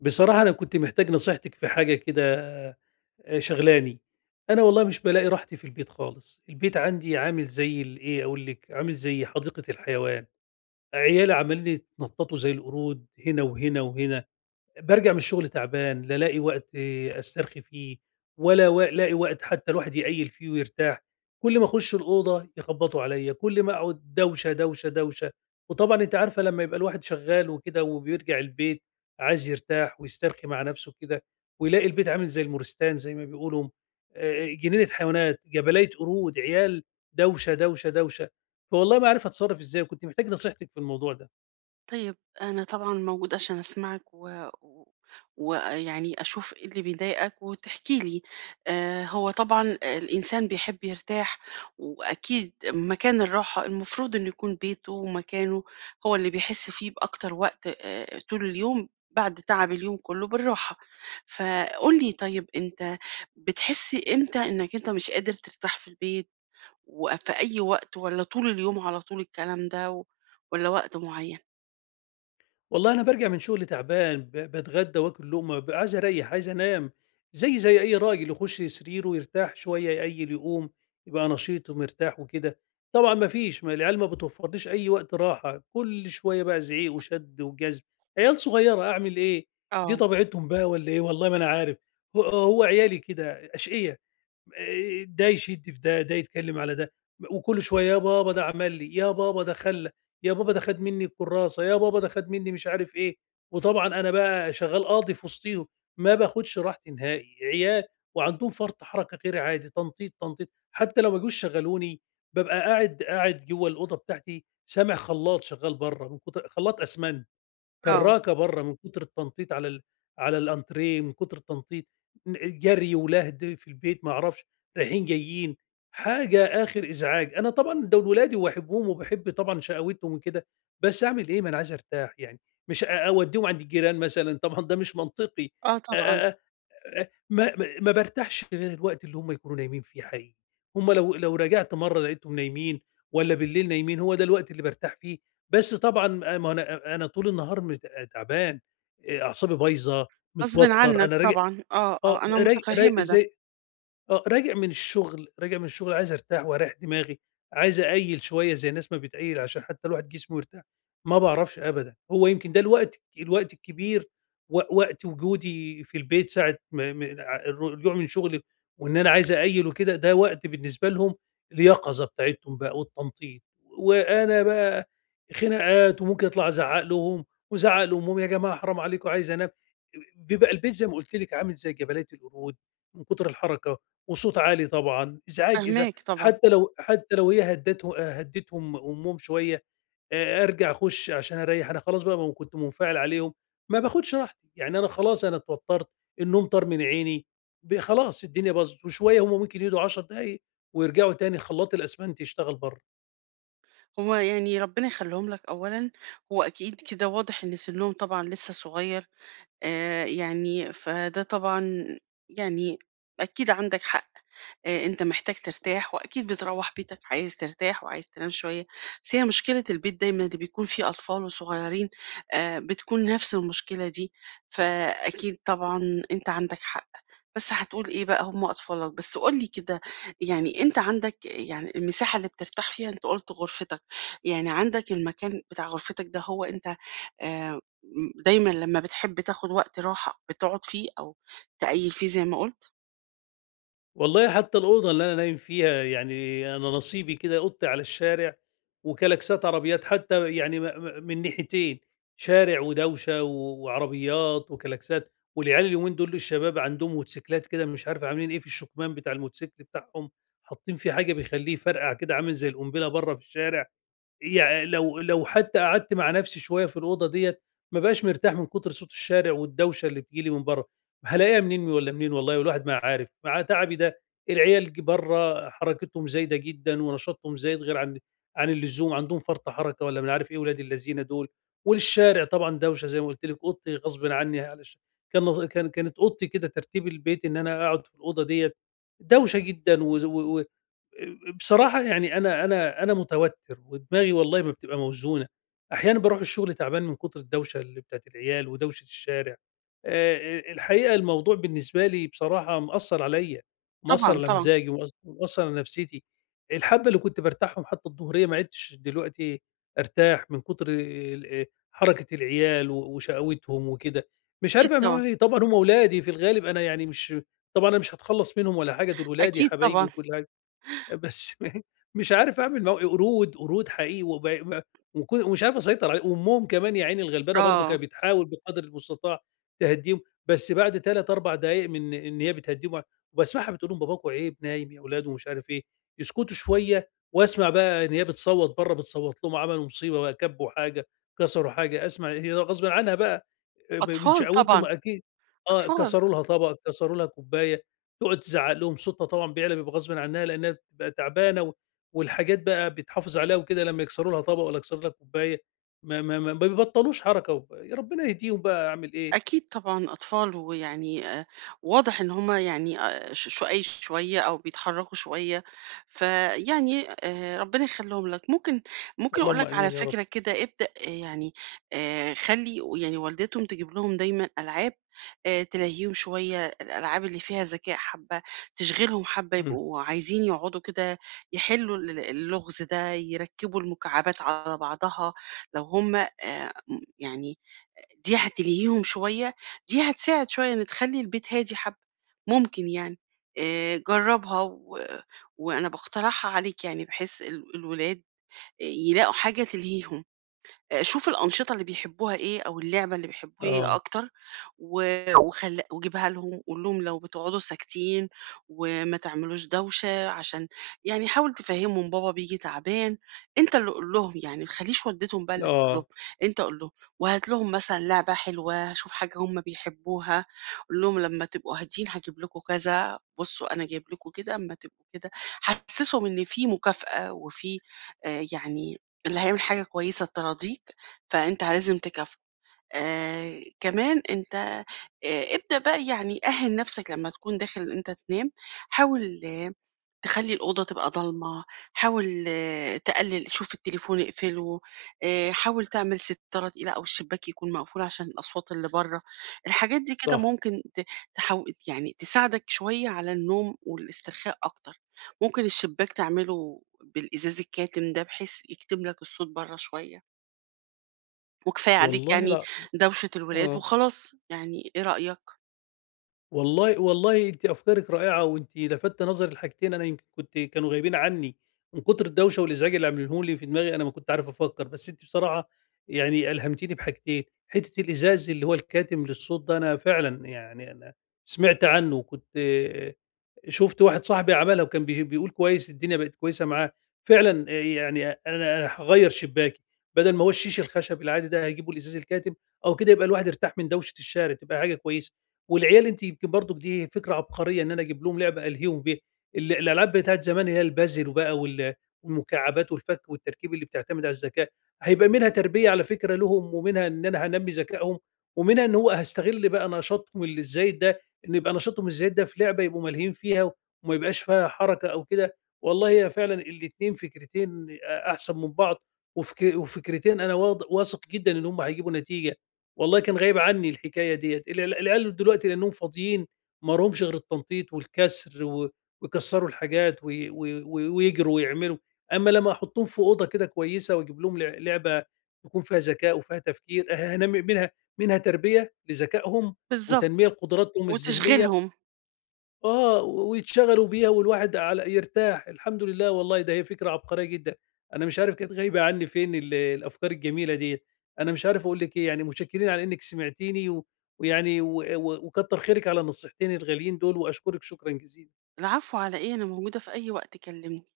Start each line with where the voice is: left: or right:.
left: بصراحة أنا كنت محتاج نصيحتِك في حاجة كده، شاغلاني. أنا والله مش بالاقي راحتي في البيت خالص، البيت عندي عامل زي ال إيه أقول لِك، عامل زي حديقة الحيوان، عيالي عمالين يتنططوا زي القرود هنا وهنا وهنا. بارجع من الشغل تعبان، لا الاقي وقت أسترخي فيه، ولا الاقي وقت حتى الواحد يقيّل فيه ويرتاح، كل ما أخُش الأوضة يخبّطوا عليّا، كل ما أقعد دوشة، دوشة، دوشة، وطبعًا أنتِ عارفة لمّا يبقى الواحد شغّال وكده وبيرجع البيت عايز يرتاح ويسترخي مع نَفْسه كده، ويلاقي البيت عامل زي المورستان زي ما بيقولوا، جنينة حيوانات، جبلية قرود، عيال دوشة، دوشة، دوشة، فوالله ما عارف أتصرّف إزاي، وكنت محتاج نصيحتِك في الموضوع ده.
right: طيب، أنا طبعًا موجودة عشان أسمعك و ويعني أشوف إيه اللي بيضايقك وتحكي لي. هو طبعًا الإنسان بيحب يرتاح، وأكيد مكان الراحة المفروض إنه يكون بيته ومكانه هو اللي بيحس فيه بأكتر وقت، طول اليوم بعد تعب اليوم كله بالراحة. فقُل لي طيب، أنت بتحس إمتى إنك أنت مش قادر ترتاح في البيت؟ وفي أي وقت، والّا طول اليوم على طول الكلام ده، والّا وقت معين؟
left: والله أنا بارجع من شغل تعبان، باتغدى وآكل لقمة، بابقى عايز أريّح، عايز أنام، زيي زي أي راجل يخش سريره يرتاح شوية، يقيّل، يقوم، يبقى نشيط ومرتاح وكده. طبعًا ما فيش، ما العيال ما بتوفّرليش أي وقت راحة، كل شوية بقى زعيق وشد وجذب، عيال صغيّرة أعمل إيه؟ دي
right: آه.
left: طبيعتهم بقى والّا إيه؟ والله ما أنا عارف، هو عيالي كده أشقيا. ده يشِد في ده، ده يتكلّم على ده، وكل شوية يا بابا ده عمل لي، يا بابا ده خلّى، يا بابا ده خَد منّي الكُرّاسة، يا بابا ده خَد منّي مش عارف إيه، وطبعًا أنا بقى شغّال قاضي في وسطيهم، ما باخُدش راحتي نهائي، عيال وعندهم فرط حركة غير عادي، تنطيط، تنطيط، حتى لو ما جوش شغّلوني، بابقى قاعد قاعد جوّه الأوضة بتاعتي سامع خلّاط شغّال برّه من كتر خلّاط أسمنت.
right: آه،
left: كراكة برّه من كتر التنطيط على الأنتريه، من كتر التنطيط، جري ولهد في البيت ما أعرفش، رايحين جايين، حاجة آخر إزعاج. أنا طبعًا دول ولادي وباحبهم وباحب طبعًا شقاوتهم وكده، بس أعمل إيه ما أنا عايز أرتاح يعني، مش أودّيهم عند الجيران مثلًا، طبعًا ده مش منطقي.
right: آه طبعًا،
left: أ أ ما بارتاحش غير الوقت اللي هم يكونوا نايمين فيه حقيقي، هم لو راجعت مرّة لقيتهم نايمين والّا بالليل نايمين، هو ده الوقت اللي بارتاح فيه، بس طبعًا ما هو أنا طول النهار تعبان، أعصابي بايظة،
right: غصبٍ
left: متوتّر،
right: عنك
left: أنا راجع،
right: طبعًا، آه،
left: آه،
right: آه، أنا
left: را را
right: متفهمة ده،
left: زي، راجع من الشغل، راجع من الشغل عايز أرتاح وأريّح دماغي، عايز أقيّل شوية زي الناس ما بتقيّل عشان حتى الواحد جسمه يرتاح، ما باعرفش أبدًا. هو يمكن ده الوقت الكبير و وقت وجودي في البيت ساعة ما ع الرجوع من شغلي وإن أنا عايز أقيّل وكده، ده وقت بالنسبة لهم اليقظة بتاعتهم بقى والتنطيط، وأنا بقى خناقات وممكن أطلع أزعّق لهم وأزعّق لأمهم، "يا جماعة حرام عليكم عايز أنام." بيبقى البيت زي ما قُلت لِك عامل زي جبلية القرود من كتر الحركة. وصوت عالي طبعًا، إزعاج
right: فاهماك طبعًا.
left: حتى لو هي هدّتهم أمهم شوية، أرجع أخُش عشان أريّح، أنا خلاص بقى ما كنت منفعل عليهم، ما باخُدش راحتي، يعني أنا خلاص أنا اتوتّرت، النوم طار من عيني، خلاص الدنيا باظت، وشوية هم ممكن يهدوا 10 دقايق ويرجعوا تاني خلاط الأسنان تشتغل برّه.
right: هو يعني ربنا يخليهم لك أولًا، هو أكيد كده واضح إن سنهم طبعًا لسه صغير، يعني فده طبعًا يعني أكيد عندك حق. أنت محتاج ترتاح، وأكيد بتروّح بيتك عايز ترتاح وعايز تنام شوية، بس هي مشكلة البيت دايمًا اللي بيكون فيه أطفال وصغيّرين بتكون نفس المشكلة دي، فأكيد طبعًا أنت عندك حق، بس هتقول إيه بقى، هم أطفالك. بس قُل لي كده، يعني أنت عندك يعني المساحة اللي بترتاح فيها، أنت قُلت غرفتك، يعني عندك المكان بتاع غرفتك ده، هو أنت م دايمًا لمّا بتحب تاخد وقت راحة بتقعد فيه أو تقيّل فيه زي ما قُلت؟
left: والله حتى الأوضة اللي أنا نايم فيها يعني أنا نصيبي كده أوضتي على الشارع وكلاكسات عربيات حتى يعني من ناحيتين شارع ودوشة وعربيات وكلاكسات والعيال اليومين دول الشباب عندهم موتوسيكلات كده مش عارف عاملين إيه في الشكمان بتاع الموتوسيكل بتاعهم حاطين فيه حاجة بيخليه فرقع كده عامل زي القنبلة بره في الشارع، يع لو لو حتى قعدت مع نفسي شوية في الأوضة ديّة، ما بابقاش مرتاح من كتر صوت الشارع والدوشة اللي بتيجي لي من برّه، هالاقيها منين والّا منين والله والواحد ما عارف، مع تعبي ده العيال برّه حركتهم زايدة جدًا ونشاطهم زايد غير عن اللزوم، عندهم فرط حركة والّا ما أنا عارف إيه ولاد اللذينة دول، والشارع طبعًا دوشة زي ما قُلت لِك، أوضتي غصبٍ عني، علش كان نظ كان كانت أوضتي كده ترتيب البيت إن أنا أقعد في الأوضة ديّة دوشة جدًا وز و و بصراحة يعني أنا متوتر ودماغي والله ما بتبقى موزونة، أحيانًا باروح الشغل تعبان من كتر الدوشة اللي بتاعة العيال ودوشة الشارع. الحقيقة الموضوع بالنسبة لي بصراحة مأثّر عليّا،
right: طبعًا،
left: مأثّر على
right: طبعًا،
left: مزاجي ومأثّر على نفسيتي. الحبّة اللي كنت بارتاحهم حتى الضهرية ما عدتش دلوقتي أرتاح من كتر حركة العيال وشقاوتهم وكده. مش
right: أكيد
left: عارف
right: طبعًا.
left: أعمل إيه، طبعًا هم ولادي في الغالب أنا يعني مش، طبعًا أنا مش هاتخلّص منهم ولا حاجة، دول ولادي
right: أكيد
left: حبايبي
right: طبعًا،
left: وكل حاجة. آه، بس مش عارف أعمل قرود، قرود حقيقي وب م وك ومش عارف أسيطر علي إيه، وأمهم كمان يا عيني الغلبانة برضه
right: آه،
left: كانت بتحاول بقدر المستطاع تهدّيهم، بس بعد 3، 4 دقايق من إن هي بتهدّيهم وباسمعها بتقول لهم: "باباكم عيب نايم يا ولاد." ومش عارف إيه، يسكتوا شوية وأسمع بقى إن هي بتصوّت برّه، بتصوّت لهم عملوا مصيبة بقى، كبّوا حاجة، كسروا حاجة، أسمع هي غصبٍ عنها بقى م من
right: أطفال
left: شقاوتهم
right: طبعًا،
left: أكيد. آه،
right: أطفال.
left: كسروا لها طبق، كسروا لها كوباية. تقعد تزعق لهم صوتها طبعًا بيعلى بيبقى غصبٍ عنها لأنها بتبقى تعبانة، و والحاجات بقى بيتحافظ عليها وكده لمّا يكسروا لها طبق والّا يكسروا لها كوباية، ما بيبطّلوش حركة يا ربنا يهديهم بقى أعمل إيه؟
right: أكيد طبعًا أطفال، ويعني واضح إن هم يعني ش شُقَيْ شوية أو بيتحرّكوا شوية، فيعني ربنا يخلّيهم لك. ممكن أقول
left: اللهم
right: لك على
left: آمين يا رب.
right: فكرة كده، ابدأ آه، يعني خلّي يعني والدتهم تجيب لهم دايمًا ألعاب، تلهّيهم شوية، الألعاب اللي فيها ذكاء حبّة، تشغِلهم حبّة،
left: إمم.
right: يبقوا عايزين يقعدوا كده يحلّوا اللغز ده، يركّبوا المكعبات على بعضها لو هم م يعني دي هتلهيهم شوية، دي هتساعد شوية إن تخلّي البيت هادي حبّة، ممكن يعني جرّبها، وأنا باقترحها عليك، يعني بحيث الولاد يلاقوا حاجة تلهيهم. شوف الأنشطة اللي بيحبوها إيه أو اللعبة اللي بيحبوه إيه
left: آه.
right: أكتر، و وجيبها لهم، قُل لهم لو بتقعدوا ساكتين وما تعملوش دوشة، عشان يعني حاول تفهّمهم بابا بييجي تعبان، أنت اللي قُل لهم، يعني ما تخلّيش والدتهم بقى اللي تقول لهم،
left: آه.
right: أنت قُل لهم. وهات لهم مثلًا لعبة حلوة، شوف حاجة هم بيحبوها، قُل لهم لمّا تبقوا هاديين هاجيب لكم كذا، بُصّوا أنا جايب لكم كده، أمّا تبقوا كده، حسّسهم إن في مكافأة وفي يعني اللي هيعمل حاجة كويسة تراضيك، فأنت لازم تكافئه. كمان أنت ابدأ بقى، يعني أهِّن نَفْسك لمّا تكون داخل إن أنت تنام، حاول تخلّي الأوضة تبقى ضلمة، حاول آه، تقلل شوف التليفون اقفله، حاول تعمل ستارة تقيلة أو الشباك يكون مقفول عشان الأصوات اللي برّه، الحاجات دي كده
left: صح.
right: ممكن ت تحو يعني تساعدك شوية على النوم والاسترخاء أكتر، ممكن الشباك تعمله بالإزاز الكاتم ده بحيث يكتم لك الصوت برّه شوية، وكفاية عليك
left: والله
right: يعني
left: لأ.
right: دوشة الولاد
left: آه.
right: وخلاص، يعني إيه رأيك؟
left: والله والله أنتِ أفكارِك رائعة، وأنتِ لفتّ نظري لحاجتين أنا يمكن كانوا غايبين عني، من كتر الدوشة والإزعاج اللي عاملينه لي في دماغي أنا ما كنت عارف أفكّر، بس أنتِ بصراحة يعني ألهمتيني بحاجتين، حتّة الإزاز اللي هو الكاتم للصوت ده أنا فعلًا يعني أنا سمعت عنّه وكنت شُفت واحد صاحبي عملها وكان بيقول كويس الدنيا بقت كويسة معاه، فعلًا يعني أنا هاغيّر شباكي، بدل ما هو الشيش الخشب العادي ده هاجيبه الإزاز الكاتم أو كده يبقى الواحد ارتاح من دوشة الشارع، تبقى حاجة كويسة. والعيال أنتِ يمكن برضُك دي فكرة عبقرية إن أنا أجيب لهم لعبة ألهيهم بيها، الألعاب بتاعة زمان اللي هي البازل وبقى والمكعبات والفك والتركيب اللي بتعتمد على الذكاء، هيبقى منها تربية على فكرة لهم ومنها إن أنا هانمّي ذكائهم ومنها إن هو هاستغل بقى نشاطهم الزايد ده، إن يبقى نشاطهم الزايد ده في لعبة يبقوا ملهيين فيها وما يبقاش فيها حركة أو كده، والله هي فعلًا الاتنين فكرتين أحسن من بعض، وفكرتين أنا واثق جدًا إن هم هيجيبوا نتيجة، والله كان غايب عني الحكاية ديّة، العيال دلوقتي لإنهم فاضيين ما لهمش غير التنطيط والكسر و ويكسروا الحاجات ويجروا ويعملوا، أمّا لمّا أحطّهم في أوضة كده كويسة وأجيب لهم لعبة تكون فيها ذكاء وفيها تفكير، هنمّي منها تربية لذكائهم وتنمية
right: بالضبط،
left: لقدراتهم الذهنية،
right: وتشغلهم،
left: آه، ويتشغلوا بيها والواحد على يرتاح، الحمد لله والله ده هي فكرة عبقرية جدًا، أنا مش عارف كانت غايبة عني فين الأفكار الجميلة ديّة، أنا مش عارف أقول لِك إيه، يعني متشكرين على إنِك سمعتيني و ويعني و و وكتّر خيرِك على نصيحتين الغاليين دول وأشكرِك شكرًا جزيلًا.
right: العفو على إيه، أنا موجودة في أي وقت كلمني.